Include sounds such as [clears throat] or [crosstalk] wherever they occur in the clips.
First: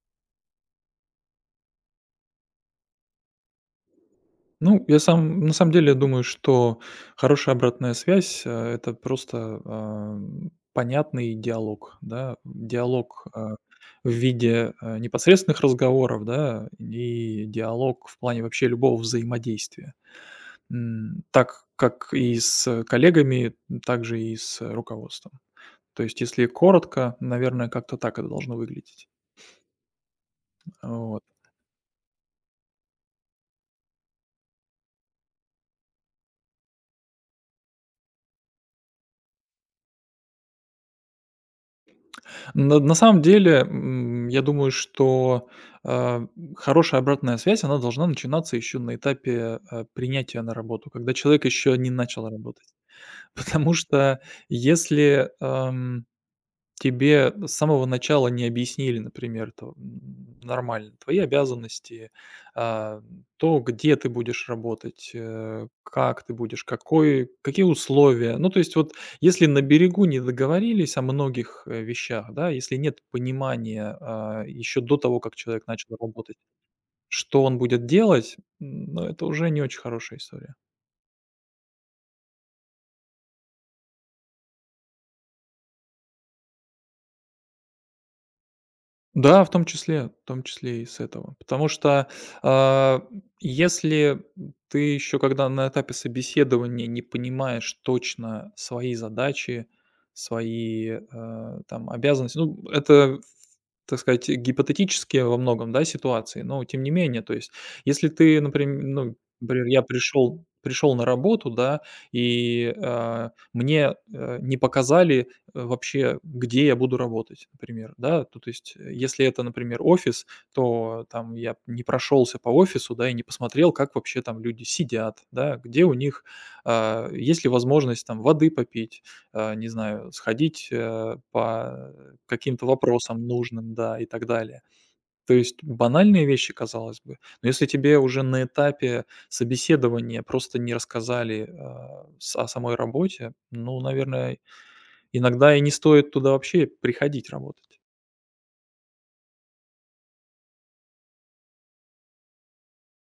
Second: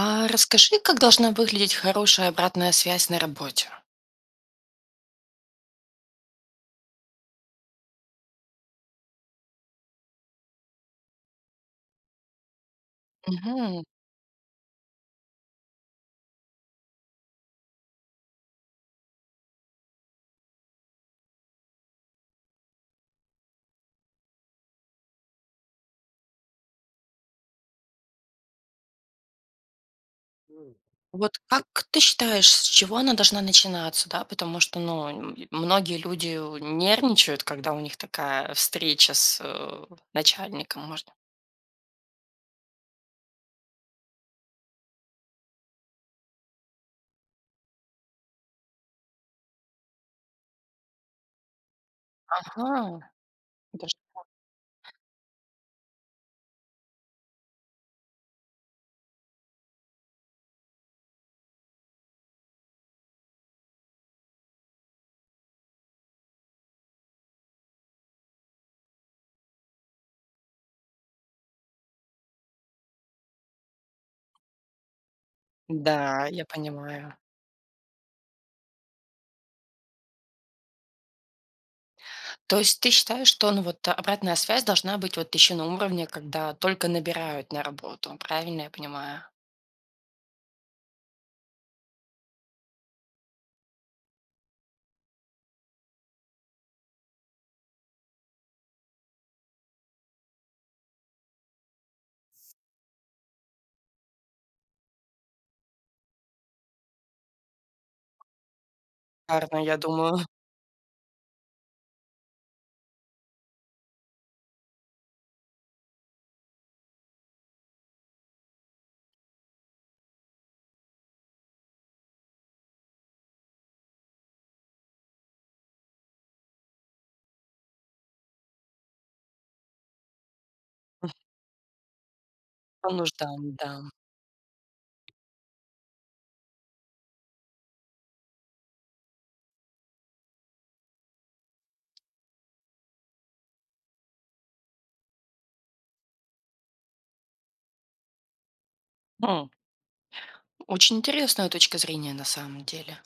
А расскажи, как должна выглядеть хорошая обратная связь на работе? Ну, я сам на самом деле, я думаю, что хорошая обратная связь, это просто, понятный диалог, да. Диалог, Мгм. в виде, непосредственных разговоров, да, и диалог в плане вообще любого взаимодействия. Так как и с коллегами, так же и с руководством. То есть, если коротко, наверное, как-то так это должно выглядеть. Вот. Вот как ты считаешь, с чего она должна начинаться, да? Потому что, ну, многие люди нервничают, когда у них такая встреча с начальником, может. На самом деле, я думаю, что, а, хорошая обратная связь, она должна начинаться еще на этапе, принятия на работу, когда человек еще не начал работать. Ага, [laughs] Потому даже- что если, ам тебе с самого начала не объяснили, например, то, нормально твои обязанности, а, то, где ты будешь работать, как ты будешь, какой какие условия. Ну, то есть вот если на берегу не договорились о многих, вещах, да, если нет понимания, еще до того, как человек начал да, работать, я понимаю. что он будет делать, ну, это уже не очень хорошая история. То есть ты считаешь, что, ну, вот обратная связь должна быть вот еще на уровне, когда только набирают на работу, правильно я понимаю? Да, в том числе и с этого. Потому что, а, если ты еще, когда на этапе собеседования не понимаешь точно свои задачи, свои, там, обязанности, ну, это, так сказать, гипотетические во многом, да, ситуации, но тем не менее, то есть, если ты, например, ну, Наверное, например, я я думаю, [laughs] пришел на работу, да, и, мне, не показали вообще, где я буду работать, например, да. То есть, если это, например, офис, то там я не прошелся по офису, да, и не посмотрел, как вообще там люди сидят, да, где у них, есть ли возможность там воды попить, не знаю, сходить, по каким-то по вопросам нуждам, нужным, да, и так далее. То есть банальные вещи, казалось бы, но если тебе уже на этапе собеседования просто не рассказали, с о самой работе, ну, наверное, иногда и не стоит туда вообще приходить работать. да. Очень интересная точка зрения на самом деле.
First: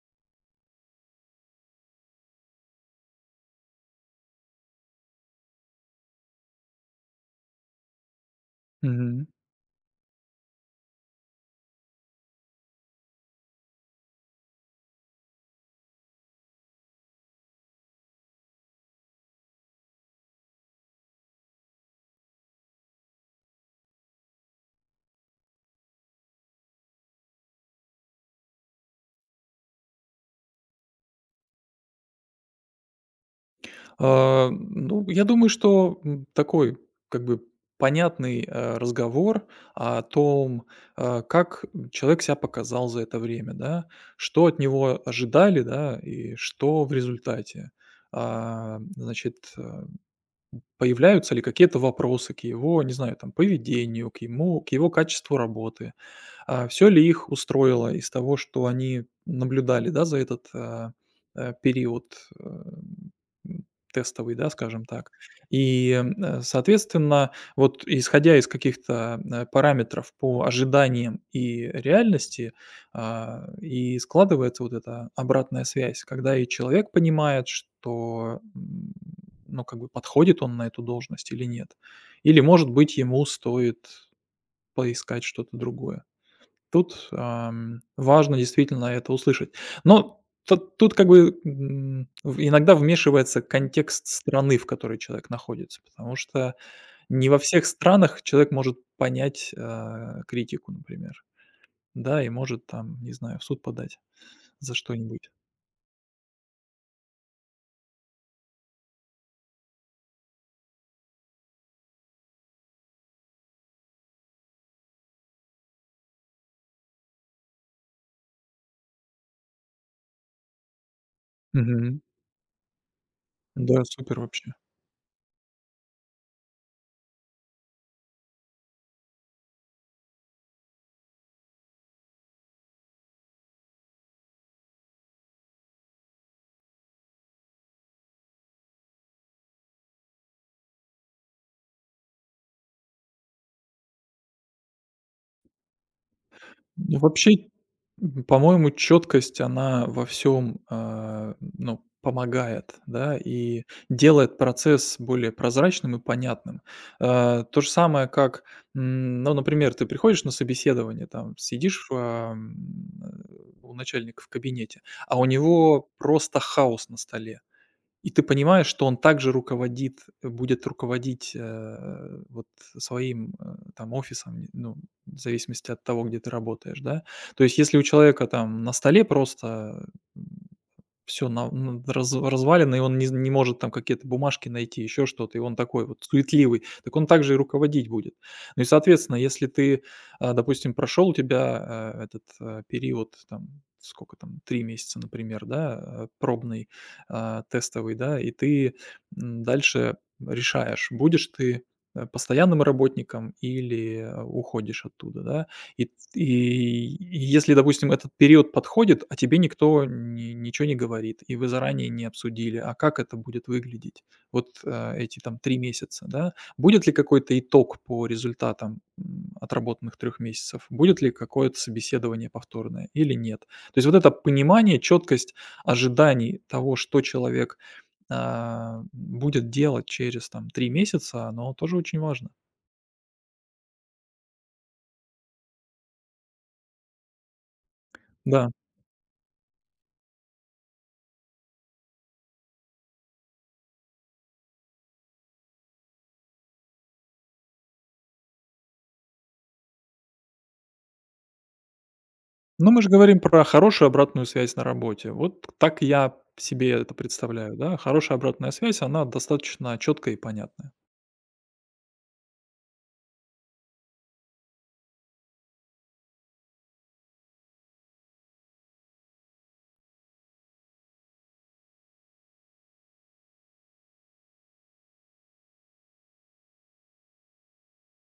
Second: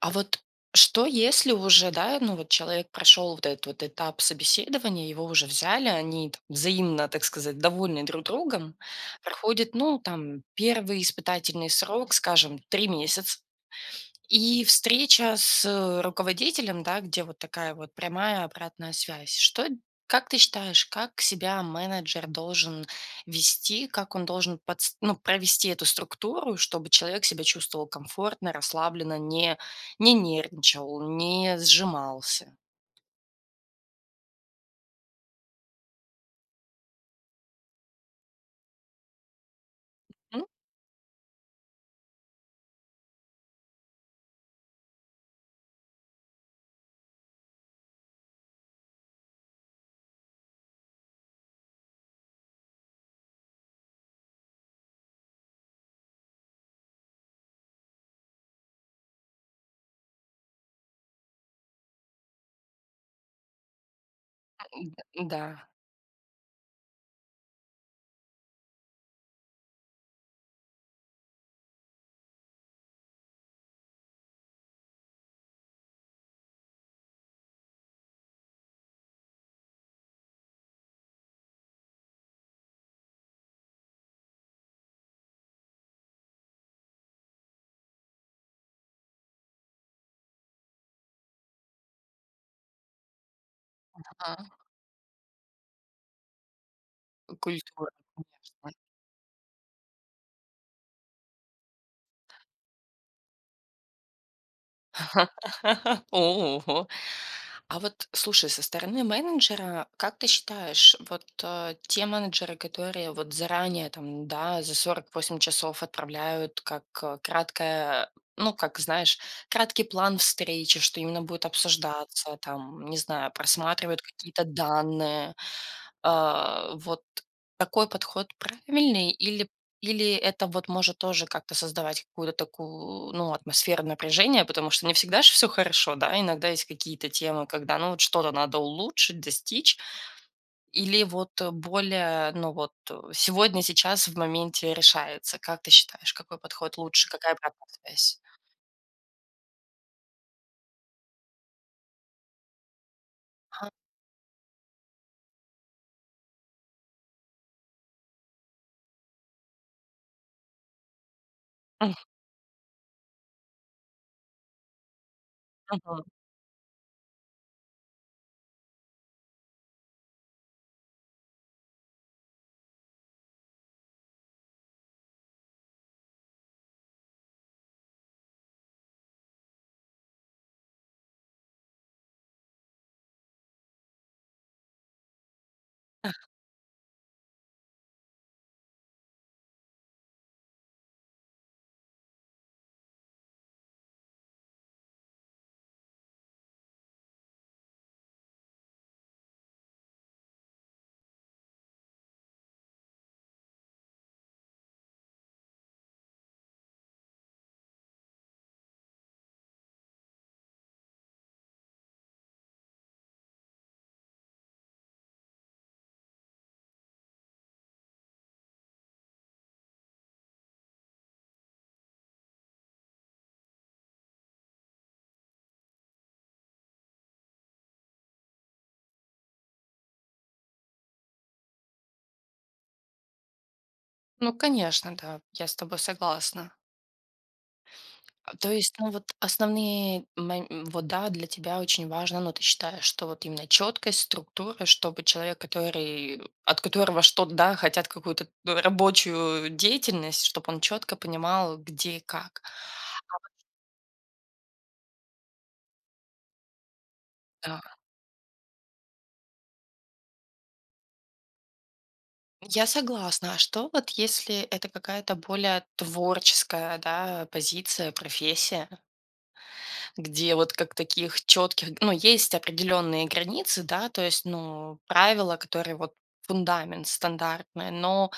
А вот что если уже, да, ну, вот человек прошел вот этот вот этап собеседования, его уже взяли, они там взаимно, так сказать, довольны друг другом, Мгм. проходит, ну, там, первый испытательный срок, скажем, 3 месяца, и встреча с, руководителем, да, где вот такая вот прямая обратная связь. Что как ты считаешь, как себя менеджер должен вести, как он должен подс ну, провести эту структуру, чтобы человек себя чувствовал комфортно, расслабленно, не не нервничал, не сжимался? Ну, я думаю, что, такой, как бы, понятный, разговор о М, том, как человек себя показал за это время, да, что от него ожидали, да, и что в результате. Значит, появляются ли какие-то вопросы к его, не знаю, там, поведению, к его качеству работы. Все ли их устроило из того, что они наблюдали, да, за этот, период, м, тестовый, да, скажем д так? да. И, соответственно, вот исходя из каких-то, параметров по ожиданиям и реальности, и складывается вот эта обратная связь, когда и человек понимает, что, ну, как бы подходит он на эту должность или нет. Или, может быть, ему стоит поискать что-то другое. Тут, важно действительно это услышать. Но тут как бы, в иногда вмешивается контекст Ага. страны, в которой человек находится, потому что не во всех Культура, странах человек конечно. может понять, критику, например. Да, и может там, не знаю, в суд подать за что-нибудь. [laughs] О. А вот слушай, со стороны менеджера, как ты считаешь, вот те менеджеры, которые вот заранее там, да, за 48 часов отправляют как краткое, ну, как знаешь, краткий план встречи, что именно будет Мгм. обсуждаться, там, не знаю, Да, просматривают супер какие-то вообще. данные, вот такой подход правильный, или или это вот может тоже как-то создавать какую-то такую, ну, атмосферу напряжения, потому что не всегда же все хорошо, да, иногда есть какие-то темы, когда, ну, вот что-то надо улучшить, достичь, или вот более, ну, вот сегодня, сейчас, в моменте решается. Как ты считаешь, какой подход Ну, лучше, вообще, какая обратная связь? По-моему, четкость, она во всем, ну, помогает, да, и Ага. делает процесс более прозрачным и понятным. То же самое, как, ну, например, ты приходишь на собеседование, там сидишь, у начальника в кабинете, а у него Мгм. просто хаос на столе. И ты понимаешь, что он также руководит, будет руководить, вот своим, там офисом, не ну, в зависимости от того, где ты работаешь, да. То есть, если у человека там на столе просто, все развалено, и он не может там какие-то бумажки найти, еще что-то, и он такой вот суетливый. Так он также и руководить будет. Ну и, соответственно, если ты, допустим, прошел у тебя, этот, период, там, сколько там, 3 месяца, например, да, пробный, тестовый, да, и ты, дальше решаешь, будешь ты, постоянным работником или, уходишь оттуда, да. И если, допустим, этот период подходит, а тебе никто ни ничего не говорит, и вы заранее не обсудили, а как это будет выглядеть, вот, эти там 3 месяца, да. Будет ли какой-то итог по результатам, отработанных 3 месяцев? Будет ли какое-то собеседование повторное или нет? То есть вот это понимание, четкость ожиданий того, что человек, будет делать через там 3 месяца, оно тоже очень важно. Ну, конечно, да, я с тобой согласна. А, Да. то есть, ну, вот основные, вот, да, для тебя очень важно, но ты считаешь, что вот именно четкость, структура, чтобы человек, который, от которого что-то, да, хотят какую-то рабочую деятельность, чтобы он четко понимал, где и как. Ну, мы же говорим про хорошую обратную связь на работе. Вот так я себе это представляю, Да. да. Хорошая обратная связь, она достаточно четкая и понятная. Я согласна. А что вот если это какая-то более творческая, да, позиция, профессия, где вот как таких четких, ну, есть определенные границы, да, то есть, ну, правила, которые вот фундамент стандартный, но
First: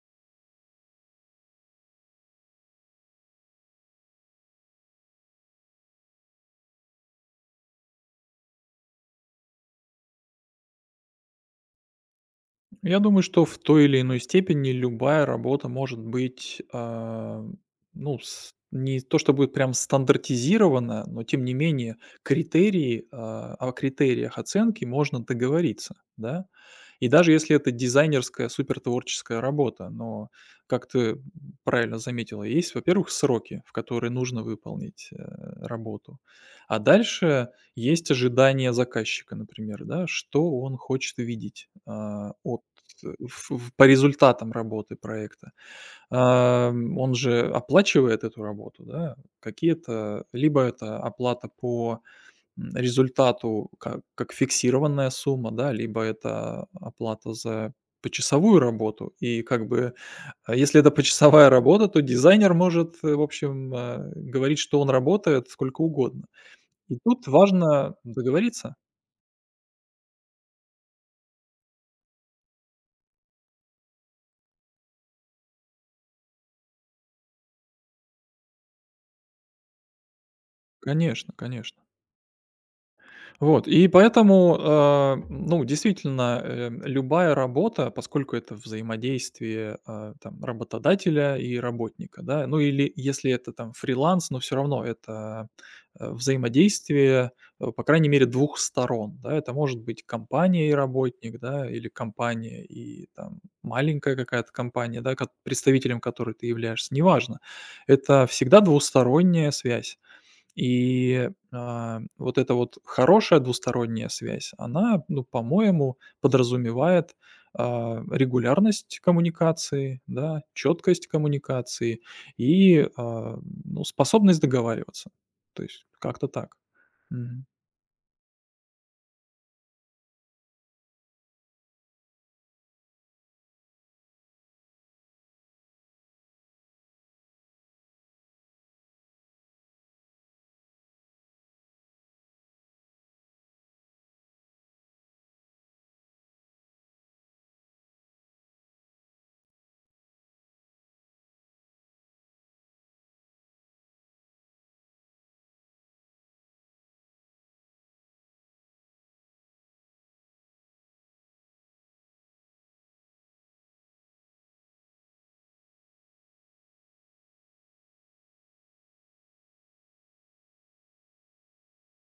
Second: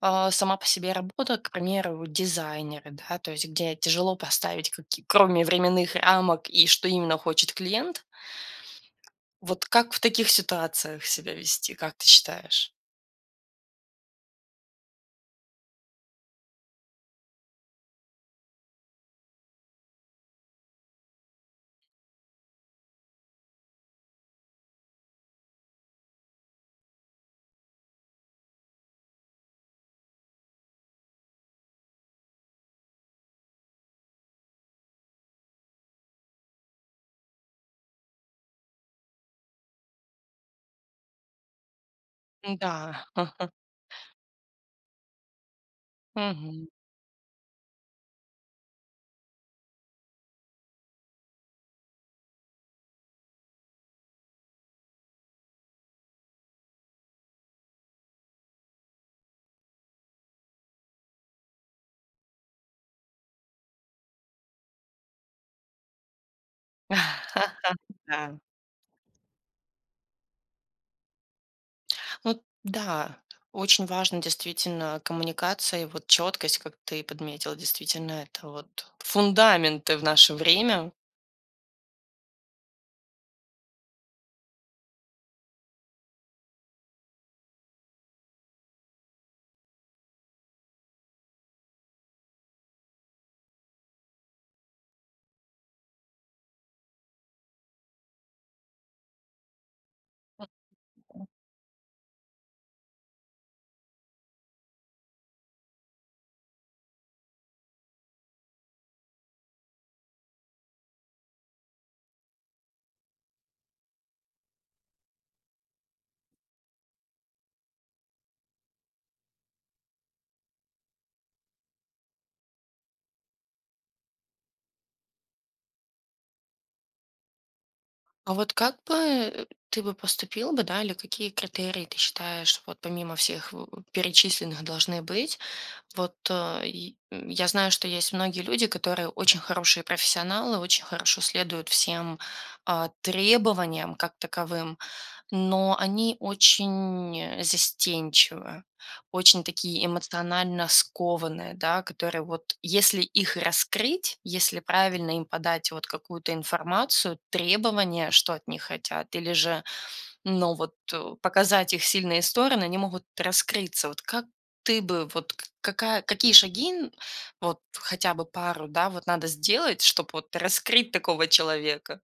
а, сама по себе работа, к примеру, дизайнеры, да, то есть где тяжело поставить, каки кроме временных рамок и что именно хочет клиент. Вот как в таких ситуациях себя вести, как ты считаешь? Я думаю, что в той или иной степени любая работа может быть, ну, не то, что будет прям стандартизирована, но тем не менее критерии, о критериях оценки можно договориться, да. И даже если это дизайнерская супертворческая работа, но, как ты правильно заметила, есть, во-первых, сроки, в которые нужно выполнить работу, а дальше есть ожидания заказчика, например, да, что он хочет видеть от Да, э, ха. в по результатам работы проекта. Мгм. Он же оплачивает эту работу, да? Какие-то либо это оплата по, результату, как фиксированная сумма, да, либо это оплата за почасовую работу. И как бы, а если это почасовая работа, то дизайнер может, в общем, говорить, что он работает сколько угодно. И тут важно [laughs] Да. договориться. Ну, да, очень важно действительно коммуникация и вот четкость, как ты подметил. Действительно, это вот фундаменты в наше время. Конечно, конечно. Вот, и поэтому, ну, действительно, любая работа, поскольку это взаимодействие там, работодателя и работника, да, ну или если это там фриланс, но все равно это взаимодействие, по крайней мере, двух сторон, да, это может быть компания и работник, да, или компания и там маленькая какая-то компания, да, представителем которой ты являешься, неважно. Это всегда двусторонняя связь. И, вот эта вот хорошая двусторонняя связь, она, ну, по-моему, подразумевает, регулярность коммуникации, да, четкость коммуникации и, ну, способность договариваться. То есть как-то так. Мгм. А вот как бы ты бы поступил бы, да, или какие критерии ты считаешь, вот помимо всех перечисленных должны быть, вот, и, я знаю, что есть многие люди, которые очень хорошие профессионалы, очень хорошо следуют всем, требованиям как таковым, но они очень, застенчивы, очень такие эмоционально скованные, да, которые вот если их раскрыть, если правильно им подать вот какую-то информацию, требования, что от них хотят, или же, но вот, показать их сильные стороны, они могут раскрыться. Вот как ты бы, вот к какая какие шаги, н вот хотя бы пару, да, вот надо сделать, чтобы вот раскрыть такого человека?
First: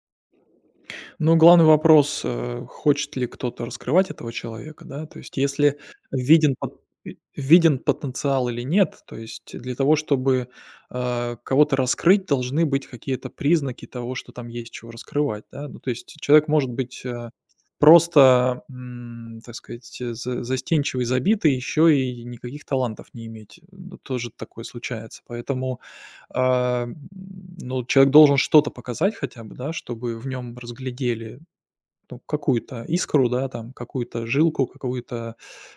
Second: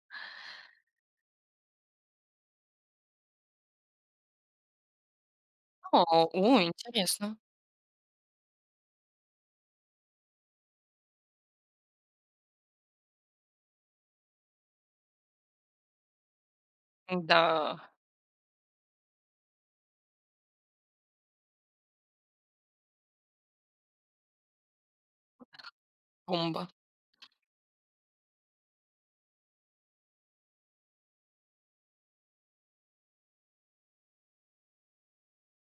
Ну, главный вопрос, хочет ли кто-то раскрывать этого человека, да. То есть если О, виден о, пот ви интересно. виден потенциал или нет. То есть для того, чтобы, кого-то раскрыть, должны быть какие-то признаки того, что там есть чего раскрывать, да. Ну, то есть человек может быть, Да, просто, так сказать, за застенчивый, забитый, еще и никаких талантов не иметь. Ну, тоже такое случается. Поэтому бомба. а, ну, человек должен что-то показать хотя бы, да, чтобы в нем разглядели, ну, какую-то искру, да, там, какую-то жилку, какую-то,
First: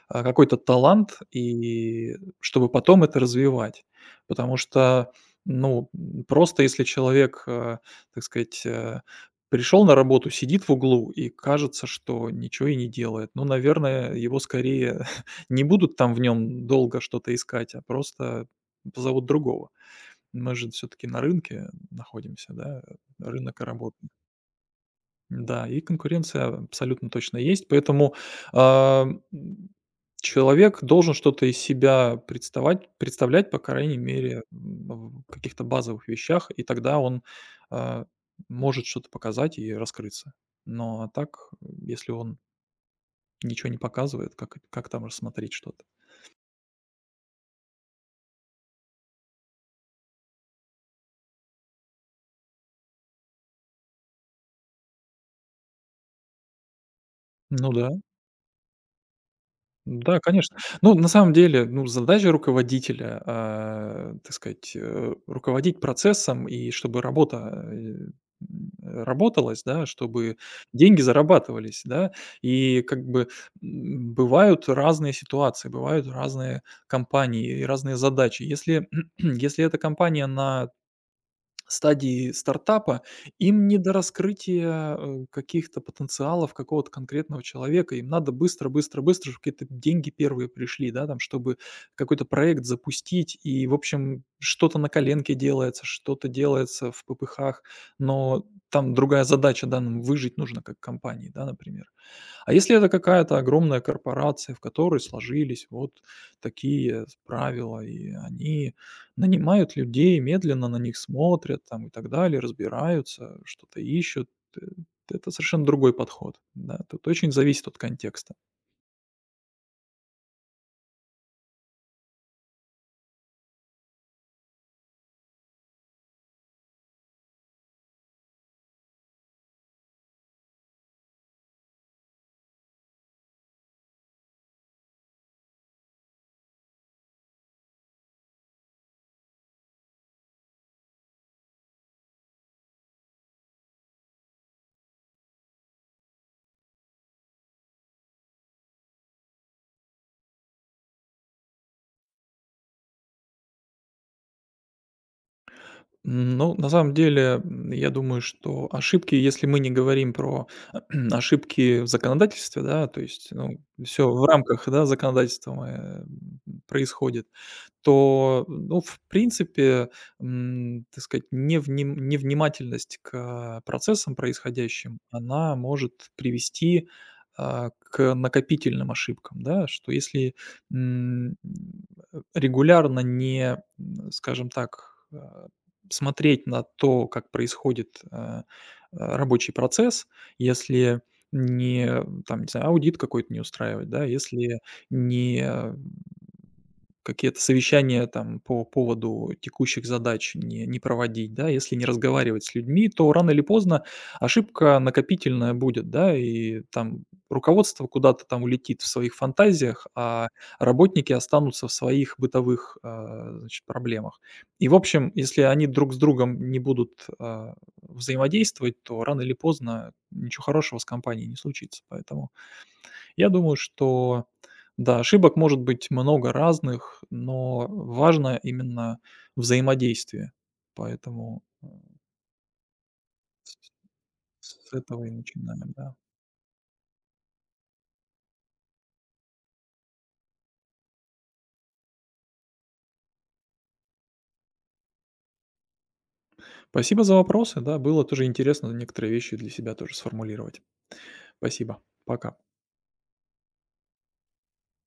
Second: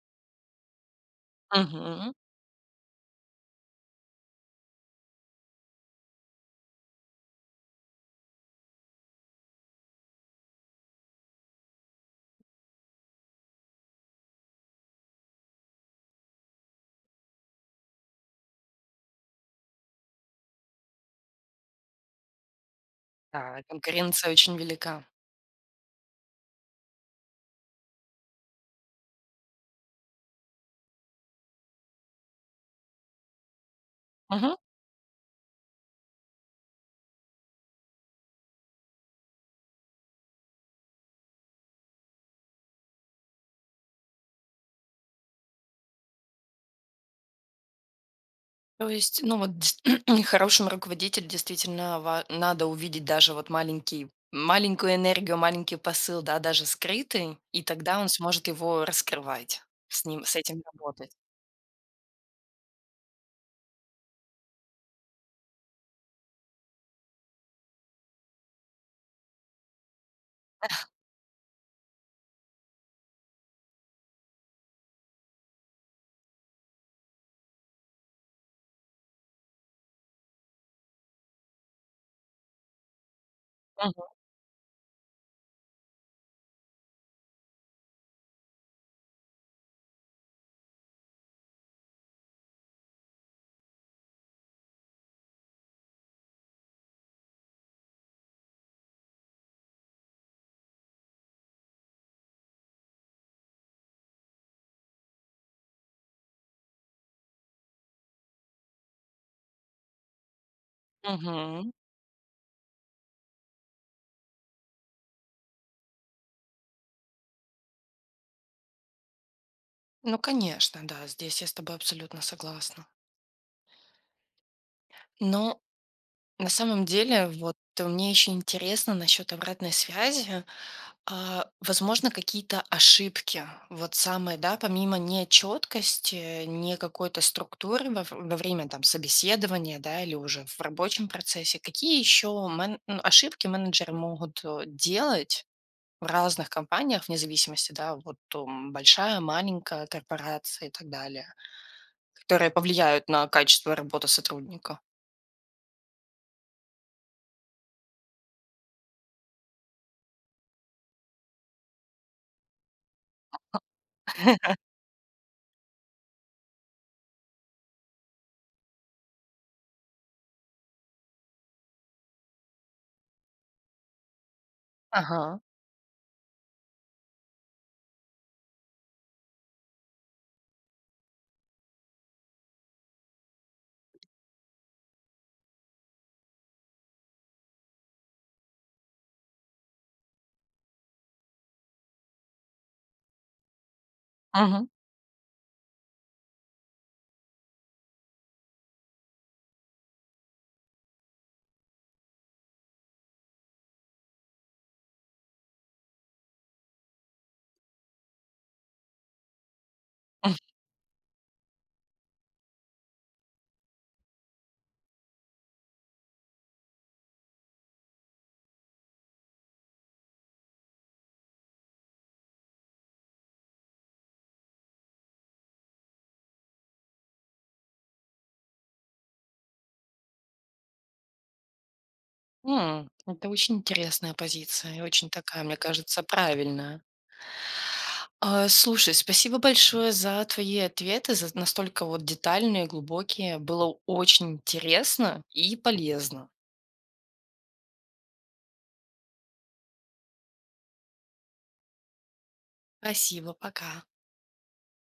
какой-то талант, Мгм. и чтобы потом это развивать. Потому что, ну, просто если человек, так сказать, пришел на работу, сидит в углу и кажется, что ничего и не делает, ну, наверное, его скорее [laughs] не будут там в нем долго что-то искать, а просто позовут другого. Мы же все таки на рынке находимся, да, рынок Да, работы. конкуренция очень велика. Да, и конкуренция абсолютно точно есть, поэтому, а, м, человек должен что-то из себя представать представлять, по крайней мере, Мгм. В каких-то базовых вещах, и тогда он, а, может что-то показать и раскрыться. Но, а так, если он ничего не показывает, как там рассмотреть что-то? То есть, ну, вот, дес [clears throat] хорошему руководителю действительно ва надо увидеть даже вот маленький маленькую энергию, маленький посыл, да, даже скрытый, и Ну да. тогда он сможет его раскрывать, с Да, ним, с конечно. этим Ну, на работать. самом деле, ну, задача руководителя, так сказать, руководить процессом и чтобы работа, э, работалась, да, чтобы деньги зарабатывались, да. И как бы, бывают разные ситуации, бывают разные компании и разные задачи. Если [clears throat] Если эта компания на стадии стартапа, им не до Мгм, раскрытия, каких-то потенциалов какого-то конкретного человека. Им надо быстро, быстро, быстро, чтоб какие-то деньги первые пришли, да, там, чтобы какой-то проект запустить. И, в общем, что-то на коленке делается, что-то делается в ППХах, но там другая задача, да, нам выжить нужно как компании, да, например. А если это какая-то огромная корпорация, в которой сложились вот такие правила, и они нанимают людей, медленно на них смотрят мгм. там и так далее, разбираются, что-то ищут, э, это совершенно другой подход. Да? Тут очень зависит от контекста. Ну, конечно, да, здесь я с тобой абсолютно согласна. Но на самом деле, вот мне еще интересно насчет обратной связи. А, возможно, какие-то ошибки. Вот самые, да, помимо нечеткости, не какой-то структуры во время там собеседования, да, или уже в рабочем процессе, какие еще, ну, ошибки менеджеры могут делать в разных компаниях, вне зависимости, да, вот большая, маленькая корпорация и так далее, которые повлияют на качество работы сотрудника. Ну, на самом деле, я думаю, что ошибки, если мы не говорим про [clears throat] ошибки в законодательстве, да, то есть, ну, все в рамках, да, законодательства происходит, то, ну, в принципе, так сказать, невнимательность к процессам происходящим, Ага. она может привести, к накопительным ошибкам, да. Что если, м, регулярно не, скажем так, смотреть на то, как происходит, рабочий процесс, если не, там, не знаю, аудит какой-то не устраивать, да, если Мгм. не, какие-то совещания там по поводу текущих задач не проводить, да. Если не разговаривать с людьми, то рано или поздно ошибка накопительная будет, да, и там руководство куда-то там улетит в своих фантазиях, а работники останутся в своих бытовых, а, значит, проблемах. И, в общем, если они друг с другом не будут, взаимодействовать, то рано или поздно ничего хорошего с компанией не случится, поэтому я думаю, что да, ошибок может быть много разных, но важно именно взаимодействие. Поэтому, М, это очень с интересная с позиция и этого очень и такая, мне начинаем, да. кажется, правильная. А, слушай, спасибо большое за твои ответы, за настолько вот детальные, глубокие. Было очень интересно и полезно. Спасибо за вопросы. Да, было тоже интересно некоторые вещи для себя тоже сформулировать. Спасибо. Пока. Спасибо, пока.